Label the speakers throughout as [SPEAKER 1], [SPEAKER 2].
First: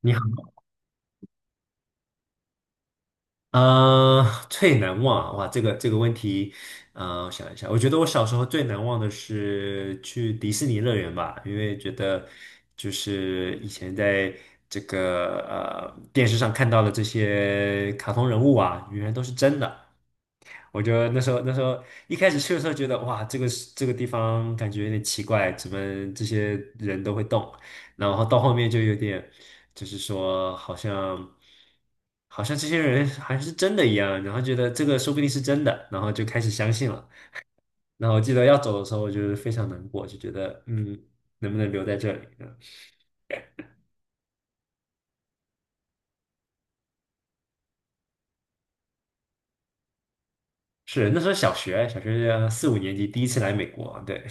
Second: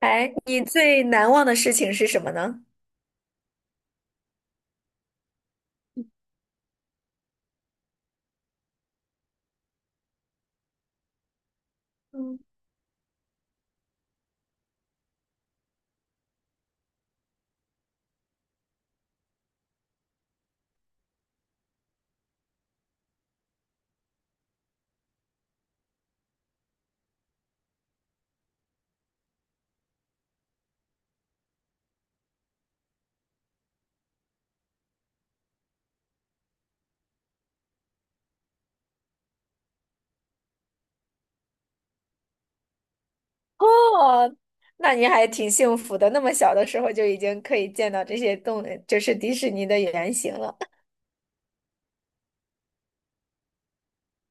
[SPEAKER 1] 你好，
[SPEAKER 2] 哎，你最难忘的事情是什么呢？
[SPEAKER 1] 呃，最难忘啊哇，这个问题，我想一下，我觉得我小时候最难忘的是去迪士尼乐园吧，因为觉得
[SPEAKER 2] 嗯，
[SPEAKER 1] 就是以前在这个电视上看到的这些卡通人物啊，原来都是真的，我就那时候一开始去的时候觉得哇，这个是这个地方感觉有点奇怪，怎么这些人都会动？然后到后面就有点，就是说好像这些人还是真的一样，然后觉得这个说不定是真的，然后就开始相信了。然后我记得要走的时候，我就是非常难过，就觉得嗯，能不能留在这里？嗯，
[SPEAKER 2] 哦，那你还挺幸福的，那么小的时候就已经可以见到这些动，就是迪士尼的原型了。
[SPEAKER 1] 是那时候小学4、5年级第一次来美国，对，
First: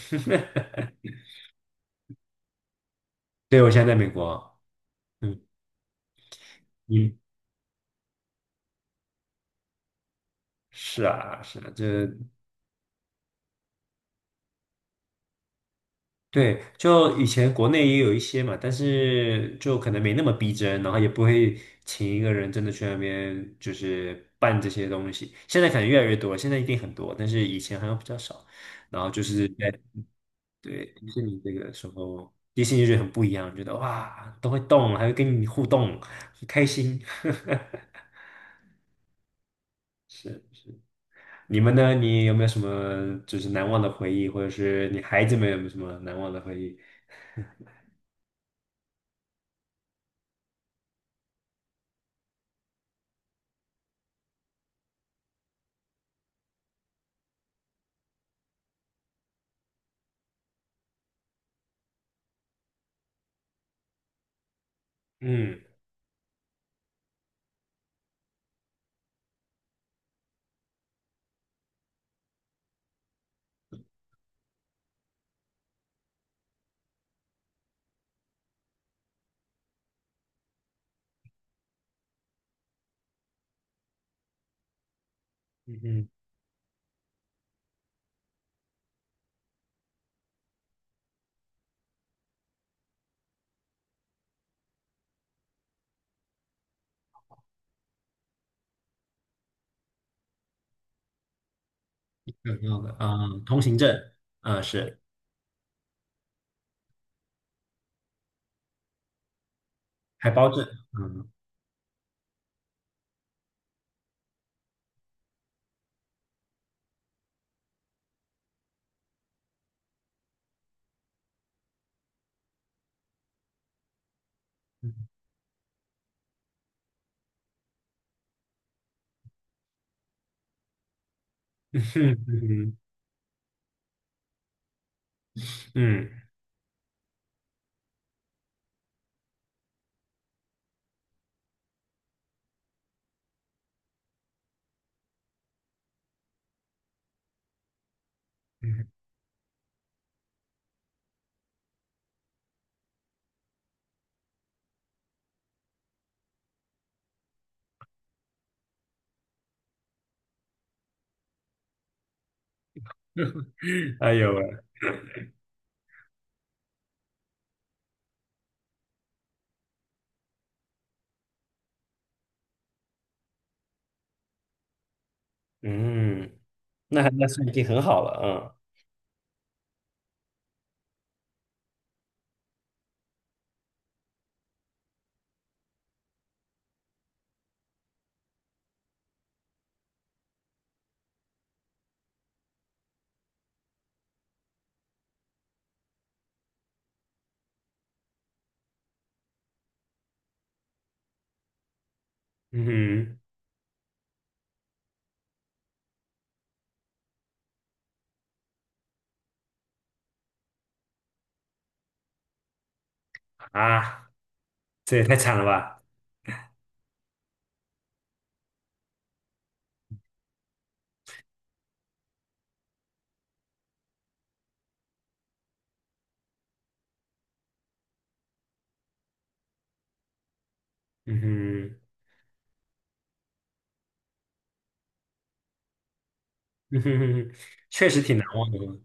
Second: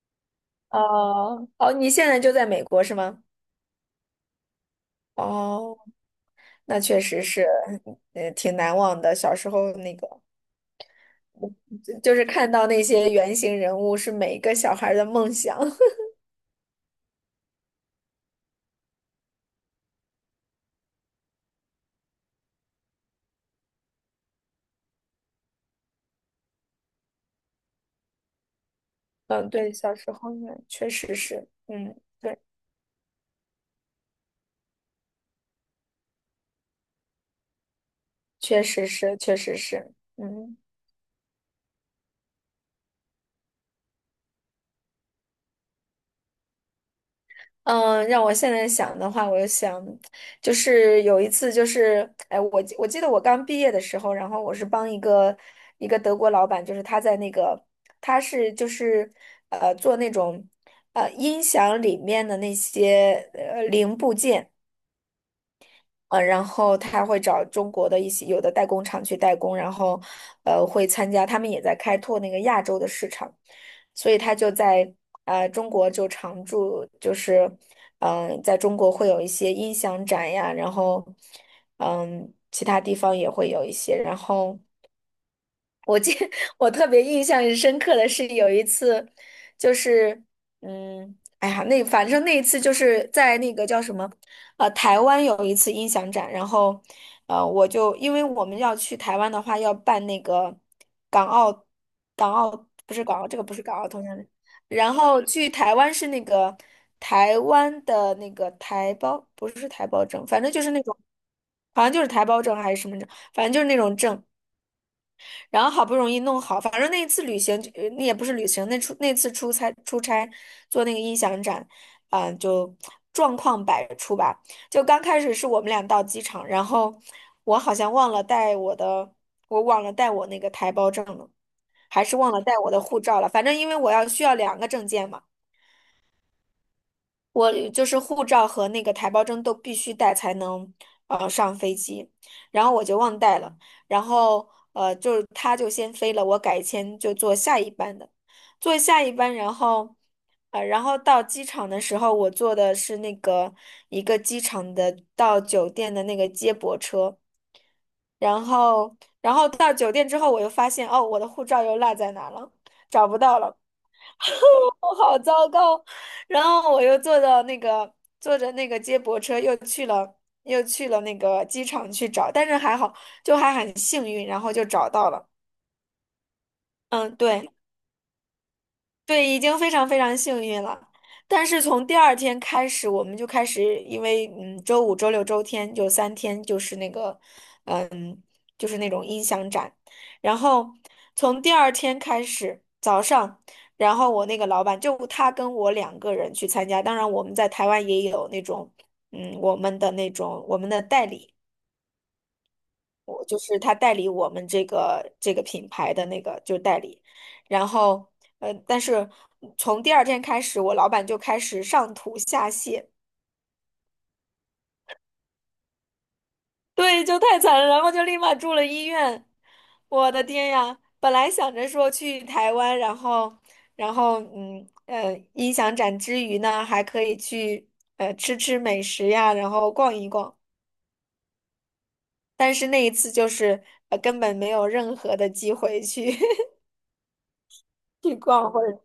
[SPEAKER 2] 哦，哦，你现在就在美国是吗？
[SPEAKER 1] 对我现在在美国，嗯嗯。
[SPEAKER 2] 哦，那确
[SPEAKER 1] 你
[SPEAKER 2] 实是，挺难忘的。小时候那个。
[SPEAKER 1] 是啊，是啊，
[SPEAKER 2] 就是看到那些原型人物是每一个小孩儿的梦想。
[SPEAKER 1] 对，就以前国内也有一些嘛，但是就可能没那么逼真，然后也不会请一个人真的去那边就是办这些东西。现在可能越来越多，现在一定很多，但是以前好像比较少。然后就是
[SPEAKER 2] 嗯，对，小时候呢，
[SPEAKER 1] 对，
[SPEAKER 2] 确
[SPEAKER 1] 迪
[SPEAKER 2] 实
[SPEAKER 1] 士尼
[SPEAKER 2] 是，
[SPEAKER 1] 这个时
[SPEAKER 2] 嗯，
[SPEAKER 1] 候，
[SPEAKER 2] 对，
[SPEAKER 1] 迪士尼就觉得很不一样，觉得哇都会动，还会跟你互动，很开心。
[SPEAKER 2] 确实是，确实是，
[SPEAKER 1] 是，
[SPEAKER 2] 嗯
[SPEAKER 1] 你们呢？你有没有什么就是难忘的回忆，或者是你孩子们有没有什么难忘的回忆？
[SPEAKER 2] 嗯，让我现在想的话，我就想，就是有一次，就是，哎，我记得我刚毕业的时候，然后我是帮一个德国老板，就是他在那个，他是就是做那种音响里面的那些零部件。
[SPEAKER 1] 嗯，
[SPEAKER 2] 然后他会找中国的一些有的代工厂去代工，然后会参加，他们也在开拓那个亚洲的市场，所以他就在中国就常驻，就是在中国会有一些音响展呀，然后其他地方也会有一些，然后。
[SPEAKER 1] 嗯，
[SPEAKER 2] 我
[SPEAKER 1] 嗯，
[SPEAKER 2] 记 我特别印象深刻的是有一次，就是嗯，哎呀，那反正那一次就是在那个叫什么，台湾有一次音响展，然后我就因为我们要去台湾的话，要办那个港澳港澳。
[SPEAKER 1] 有挺好
[SPEAKER 2] 不
[SPEAKER 1] 的，
[SPEAKER 2] 是港澳，这
[SPEAKER 1] 嗯，
[SPEAKER 2] 个不
[SPEAKER 1] 通
[SPEAKER 2] 是港
[SPEAKER 1] 行
[SPEAKER 2] 澳
[SPEAKER 1] 证，
[SPEAKER 2] 通行证，
[SPEAKER 1] 嗯，
[SPEAKER 2] 然
[SPEAKER 1] 是
[SPEAKER 2] 后去台湾是那个台湾的那个台胞，不是台胞证，
[SPEAKER 1] 海
[SPEAKER 2] 反
[SPEAKER 1] 胞
[SPEAKER 2] 正就
[SPEAKER 1] 证，
[SPEAKER 2] 是那种，
[SPEAKER 1] 嗯，
[SPEAKER 2] 好像就是台胞证还是什么证，反正就是那种证。然后好不容易弄好，反正那一次旅行，那也不是旅行，那出那次出差做那个音响展，就状况百出吧。就 刚开始是我们俩到机场，然后我好像忘了带我的，我忘了带我那个台胞证了，还是忘了带我
[SPEAKER 1] 嗯
[SPEAKER 2] 的护照了。反正因为我要需要两个证件嘛。
[SPEAKER 1] 嗯
[SPEAKER 2] 我就是护照和那个台胞证都必须带才能上飞机，然后我就忘带了，然后就是他就先飞了，我改签就坐下一班的，坐
[SPEAKER 1] 嗯
[SPEAKER 2] 下一班，然后然后到机场的时候，我坐的是那个一个机场的到酒店的那个接驳车，然后然后到酒店之后，我又发现哦我的护照又落在哪儿了，找不到
[SPEAKER 1] 嗯，
[SPEAKER 2] 了。
[SPEAKER 1] 哎呦喂，
[SPEAKER 2] 我好糟糕。然后我又坐到那个坐着那个接驳车，又去了那个机场去找，但是还好，就还很幸运，然后就找到了。
[SPEAKER 1] 嗯，那
[SPEAKER 2] 嗯，
[SPEAKER 1] 那算已
[SPEAKER 2] 对。
[SPEAKER 1] 经很好了，
[SPEAKER 2] 对，已经非常非常幸运了。但是从第二天开始，我们就开始，因为嗯，周五、周六、周天就三天，就是那个，嗯，就是那种音响展。然后从第二天开始，早上，然后我那个老板就他跟我两个人去参加。当然，我们在台湾也有那种，嗯，我们的那种我们的代理。
[SPEAKER 1] 嗯，嗯
[SPEAKER 2] 我就是他代理我们这个品牌的那个就代理，然后但是从第二天开始，我老板就开始上吐下泻，
[SPEAKER 1] 哼，啊，这也太惨了吧，
[SPEAKER 2] 对，就太惨了，然后就立马住了医院。我的天呀，本来想着说去台湾，然后，音响展之余呢，还可以去吃吃美食呀，然后逛一逛，
[SPEAKER 1] 嗯哼，
[SPEAKER 2] 但是那一次就是根本没有任何的机会去
[SPEAKER 1] 嗯哼哼哼，确实
[SPEAKER 2] 去
[SPEAKER 1] 挺难忘
[SPEAKER 2] 逛
[SPEAKER 1] 的，
[SPEAKER 2] 或者。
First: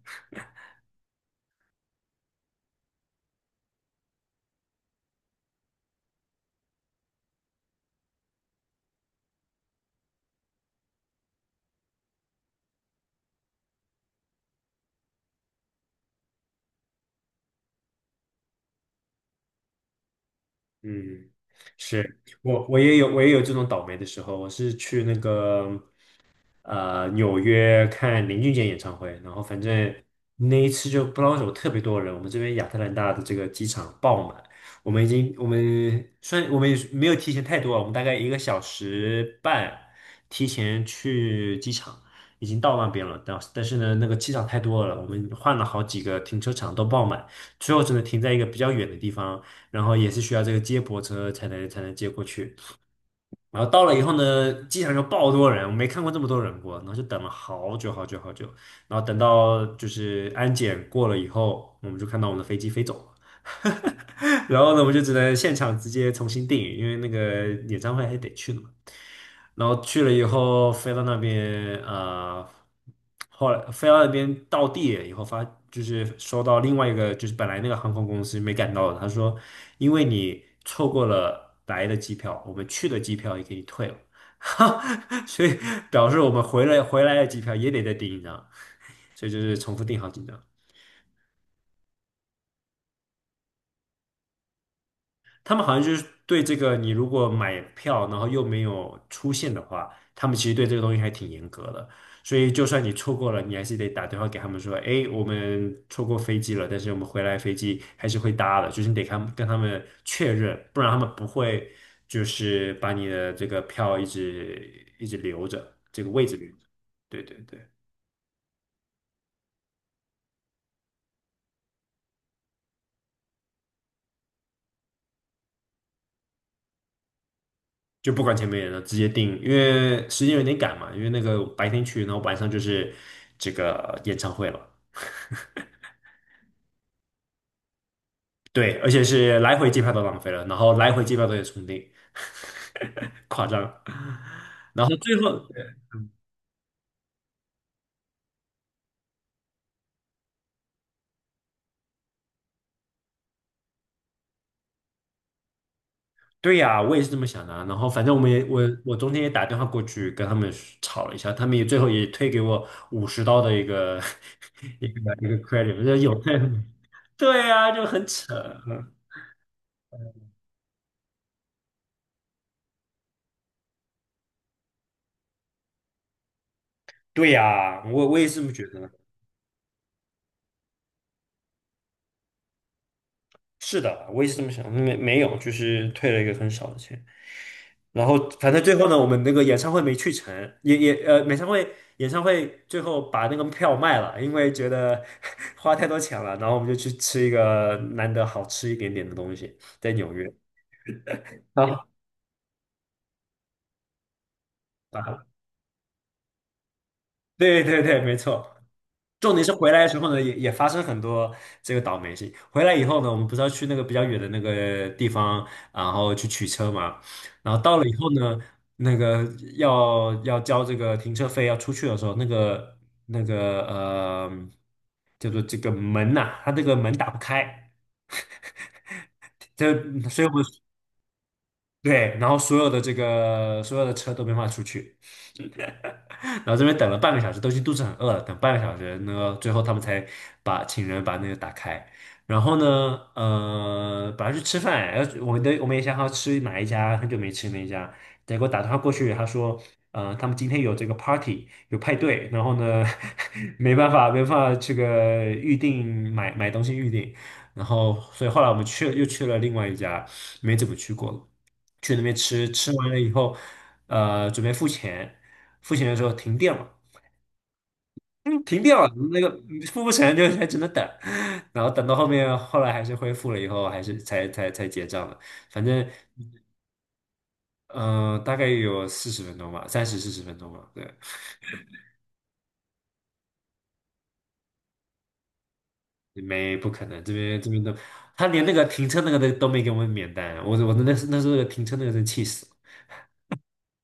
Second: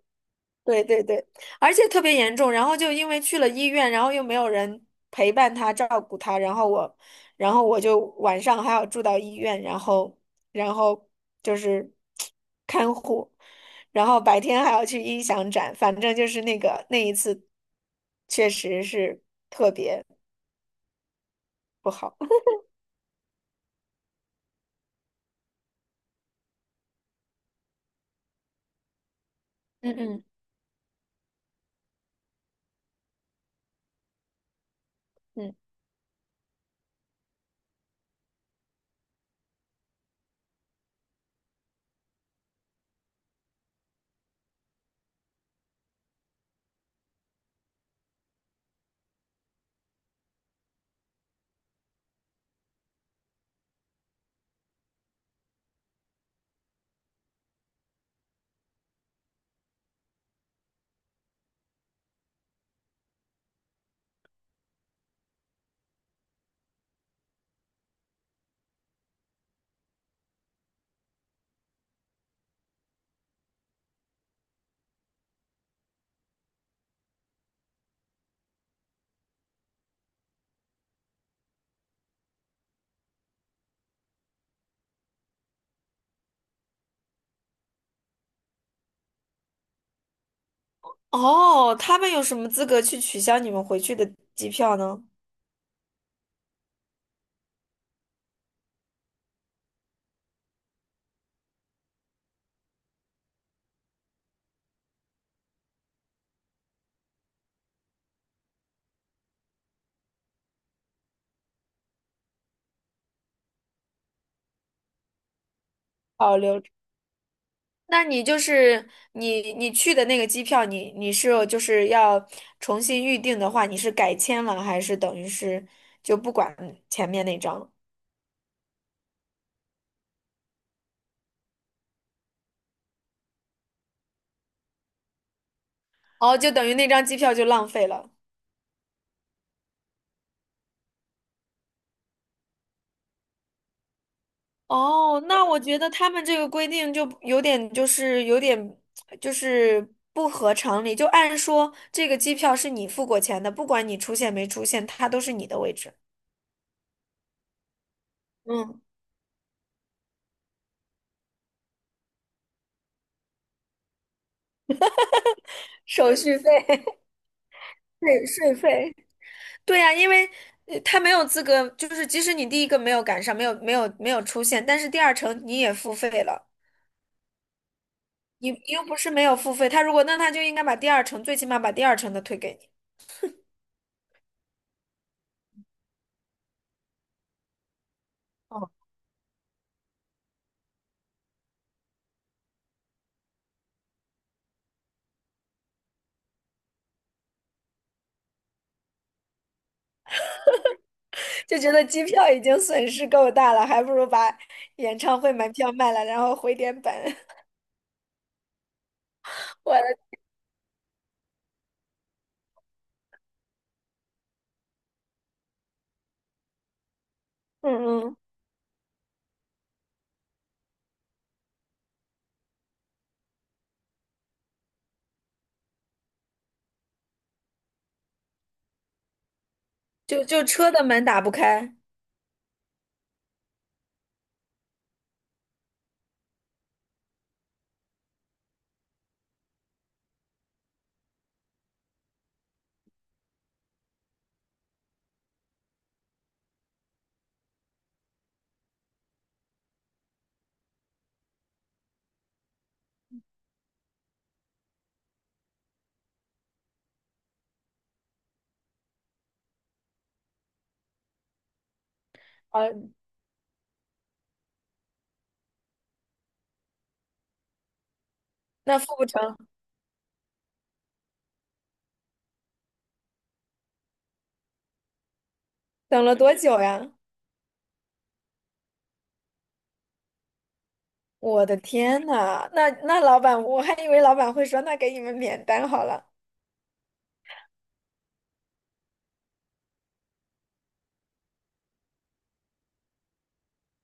[SPEAKER 2] 对对对，而且特别严重，然后就因为去了医院，然后又没有人陪伴他、照顾他，然后我，然后我就晚上还要住到医院，然后，然后就是 看护，然后白天还要去音响展，反正就是那个那一次，确实是
[SPEAKER 1] 嗯，
[SPEAKER 2] 不好。
[SPEAKER 1] 是 我我也有这种倒霉的时候，我是去那个纽约看林俊杰演唱会，然后反正
[SPEAKER 2] 嗯嗯
[SPEAKER 1] 那一次就不知道为什么特别多人，我们这边亚特兰大的这个机场爆满，我
[SPEAKER 2] 嗯。
[SPEAKER 1] 们虽然我们也是没有提前太多啊，我们大概1个小时半提前去机场，已经到那边了，但是呢那个机场太多了，我们换了好几个停车场都爆满，最后只能停在一个比较远的地方。然后也是需要这个接驳车才能接过去。然后到了以后呢，机场就爆多人，我没看过这么多人过，然后就等了好久好久好久，然后等到就是安检过了以后，我们就看到我们的飞机飞走了。然后呢，我就只能现场直接重新订，因为那个演唱会还得去的嘛。然后去了以后，飞到那边，后来飞到那边到地以后发，就是收到另外一个，就是本来那个航空公司没赶到的，他说，因为你错过了来的机票，我们去的机票也给你退了，所以表示我们回来的机票也得再订一张，所以就是重复订好几张。
[SPEAKER 2] 哦，他们有什么资格去取消你们回去的机票呢？
[SPEAKER 1] 他们好像就是对这个，你如果买票然后又没有出现的话，他们其实对这个东西还挺严格的。所以就算你错过了，你还是得打电话给他们说，哎，我们错过飞机了，但是我们回来飞机还是会搭的，就是你得看，跟他们确认，不然他们不会就是把你的这个票一直一直留着，这个位置
[SPEAKER 2] 保
[SPEAKER 1] 留着。
[SPEAKER 2] 留。
[SPEAKER 1] 对对对。
[SPEAKER 2] 那你就是你你去的那个机票你，你是就是要重新预定的话，你是改签了还是等于是就不管前面那张了？
[SPEAKER 1] 就不管前面人了，直接定，因为时间有点赶嘛，因为那个白天去，然后晚上就是这个演唱会了。
[SPEAKER 2] 哦，就等于那张机票就浪费了。
[SPEAKER 1] 对，而且是来回机票都浪费了，然后来回机票都得重订，夸张。然后最
[SPEAKER 2] 哦，
[SPEAKER 1] 后，
[SPEAKER 2] 那我觉得他们这个规定就有点就是有点就是不合常理。就按说这个机票是你付过钱的，不管你出现没出现，它都是你的位置。
[SPEAKER 1] 对呀、我也是这么想的啊然后反正我们也我
[SPEAKER 2] 嗯，
[SPEAKER 1] 我中间也打电话过去跟他们吵了一下，他们也最后也退给我50刀的一个 一个 credit，我说有
[SPEAKER 2] 手续费，
[SPEAKER 1] 对呀、就很
[SPEAKER 2] 税
[SPEAKER 1] 扯。
[SPEAKER 2] 税
[SPEAKER 1] 嗯，
[SPEAKER 2] 费。对呀，因为他没有资格，就是即使你第一个没有赶上，没有出现，但是第二程你也付费了，
[SPEAKER 1] 对呀、我也是这
[SPEAKER 2] 你
[SPEAKER 1] 么
[SPEAKER 2] 你
[SPEAKER 1] 觉
[SPEAKER 2] 又
[SPEAKER 1] 得。
[SPEAKER 2] 不是没有付费，他如果那他就应该把第二程，最起码把第二程的退给你，
[SPEAKER 1] 是的，我也是这么想，没有，就是退了一个很少的钱。然后反正最后呢，我们那个演唱会没去成，也演唱会最后把那个票卖了，因为觉得 花太多钱了，然后我们就去吃一个难得好吃一点点的东西，在纽约。
[SPEAKER 2] 就觉得
[SPEAKER 1] 啊，
[SPEAKER 2] 机票已经损失够大了，还不如把演唱
[SPEAKER 1] 啊，
[SPEAKER 2] 会门票卖了，然后回点本。
[SPEAKER 1] 对对对，没错。重点是 回
[SPEAKER 2] 我
[SPEAKER 1] 来
[SPEAKER 2] 的，
[SPEAKER 1] 的时候呢，也发生很多这个倒霉事。回来以后呢，我们不是要去那个比较远的那个地方，然后去取车嘛。然后
[SPEAKER 2] 嗯
[SPEAKER 1] 到了以后
[SPEAKER 2] 嗯，
[SPEAKER 1] 呢，那个要交这个停车费，要出去的时候，那个叫做这个门呐、它这个门打不开，这所
[SPEAKER 2] 就
[SPEAKER 1] 以我
[SPEAKER 2] 就
[SPEAKER 1] 们
[SPEAKER 2] 车的门打不开，
[SPEAKER 1] 对，然后所有的这个所有的车都没法出去。然后这边等了半个小时，都已经肚子很饿了，等半个小时，那个最后他们才把请人把那个打开。然后呢，本来去吃饭，然后我们也想好吃哪一家，很久没吃那一家，结果打电话过去，他说，他们今天有这个 party，有派对，然后呢，没办法，没办法这个预定买东西预定，然后所以后来我们去又去了另外一家，没怎么去过了，去那边吃，
[SPEAKER 2] 啊，
[SPEAKER 1] 吃完了以后，准备付钱。付钱的时候停电了，嗯，停电
[SPEAKER 2] 那付
[SPEAKER 1] 了，
[SPEAKER 2] 不
[SPEAKER 1] 那个
[SPEAKER 2] 成，
[SPEAKER 1] 付不成就还只能等，然后等到后面，后来还是恢复了以后，还是才结账的，反正
[SPEAKER 2] 等了多久呀？
[SPEAKER 1] 大概有四十分钟吧，30、40分钟吧，对，
[SPEAKER 2] 我的天呐，那那老板，我还以为老板会说，那给你们免单好了。
[SPEAKER 1] 没不可能，这边都，他连那个停车那个都没给我们免单，我那时候那个停车那个真气死了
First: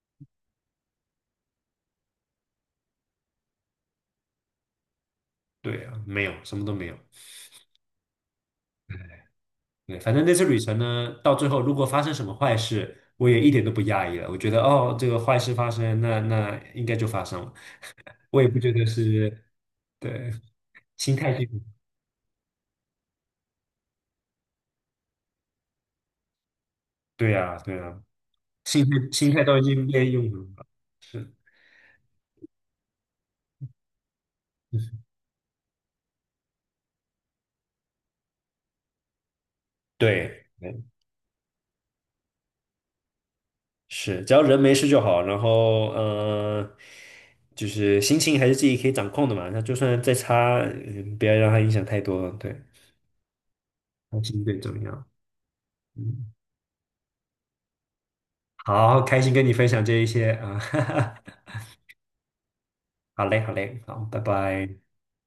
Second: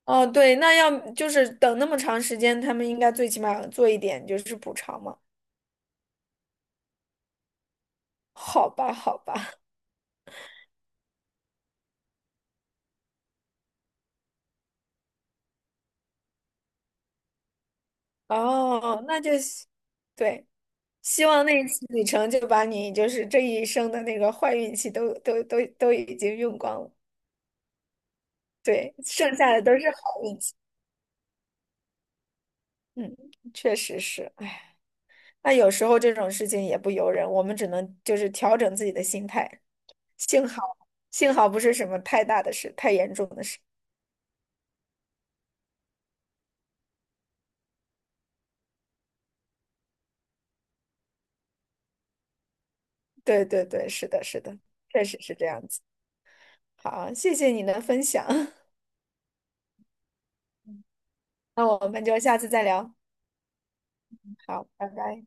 [SPEAKER 2] 哦，对，那要就是等那么长时间，他们应该最起码做一点就是补偿嘛。
[SPEAKER 1] 对啊，没有什么都没有，
[SPEAKER 2] 好吧，好吧，
[SPEAKER 1] 对，反正那次旅程呢，到最后如果发生什么坏事。我也一点都不讶异了，我觉得哦，这个坏事发生，那应该就发生了。我也不觉得
[SPEAKER 2] 哦，那
[SPEAKER 1] 是，
[SPEAKER 2] 就希
[SPEAKER 1] 对，
[SPEAKER 2] 对，
[SPEAKER 1] 心
[SPEAKER 2] 希
[SPEAKER 1] 态
[SPEAKER 2] 望
[SPEAKER 1] 是，
[SPEAKER 2] 那一次旅程就把你就是这一生的那个坏运气都已经用光了，
[SPEAKER 1] 对呀，对呀，心态
[SPEAKER 2] 对，
[SPEAKER 1] 心
[SPEAKER 2] 剩
[SPEAKER 1] 态
[SPEAKER 2] 下
[SPEAKER 1] 都已
[SPEAKER 2] 的都
[SPEAKER 1] 经
[SPEAKER 2] 是
[SPEAKER 1] 被
[SPEAKER 2] 好
[SPEAKER 1] 用
[SPEAKER 2] 运气。
[SPEAKER 1] 了。
[SPEAKER 2] 嗯，确实是，哎，那有时候这种事情也不由人，我们只能就是调整自己的心态。
[SPEAKER 1] 对，
[SPEAKER 2] 幸好，
[SPEAKER 1] 对，
[SPEAKER 2] 幸好不是什么太大的事，太严重的事。
[SPEAKER 1] 是，只要人没事就好。然后，就是心情还是自己可以掌控的嘛。那就算再差，不要让它影响太多了对，
[SPEAKER 2] 对对对，是
[SPEAKER 1] 开
[SPEAKER 2] 的，是
[SPEAKER 1] 心最
[SPEAKER 2] 的，
[SPEAKER 1] 重要。
[SPEAKER 2] 确实是这样子。
[SPEAKER 1] 嗯，
[SPEAKER 2] 好，谢谢你的分享，
[SPEAKER 1] 好，开心跟你分享这一些啊，哈哈。
[SPEAKER 2] 那我们就下次再聊。
[SPEAKER 1] 好嘞，好嘞，好，拜
[SPEAKER 2] 好，
[SPEAKER 1] 拜。
[SPEAKER 2] 拜拜。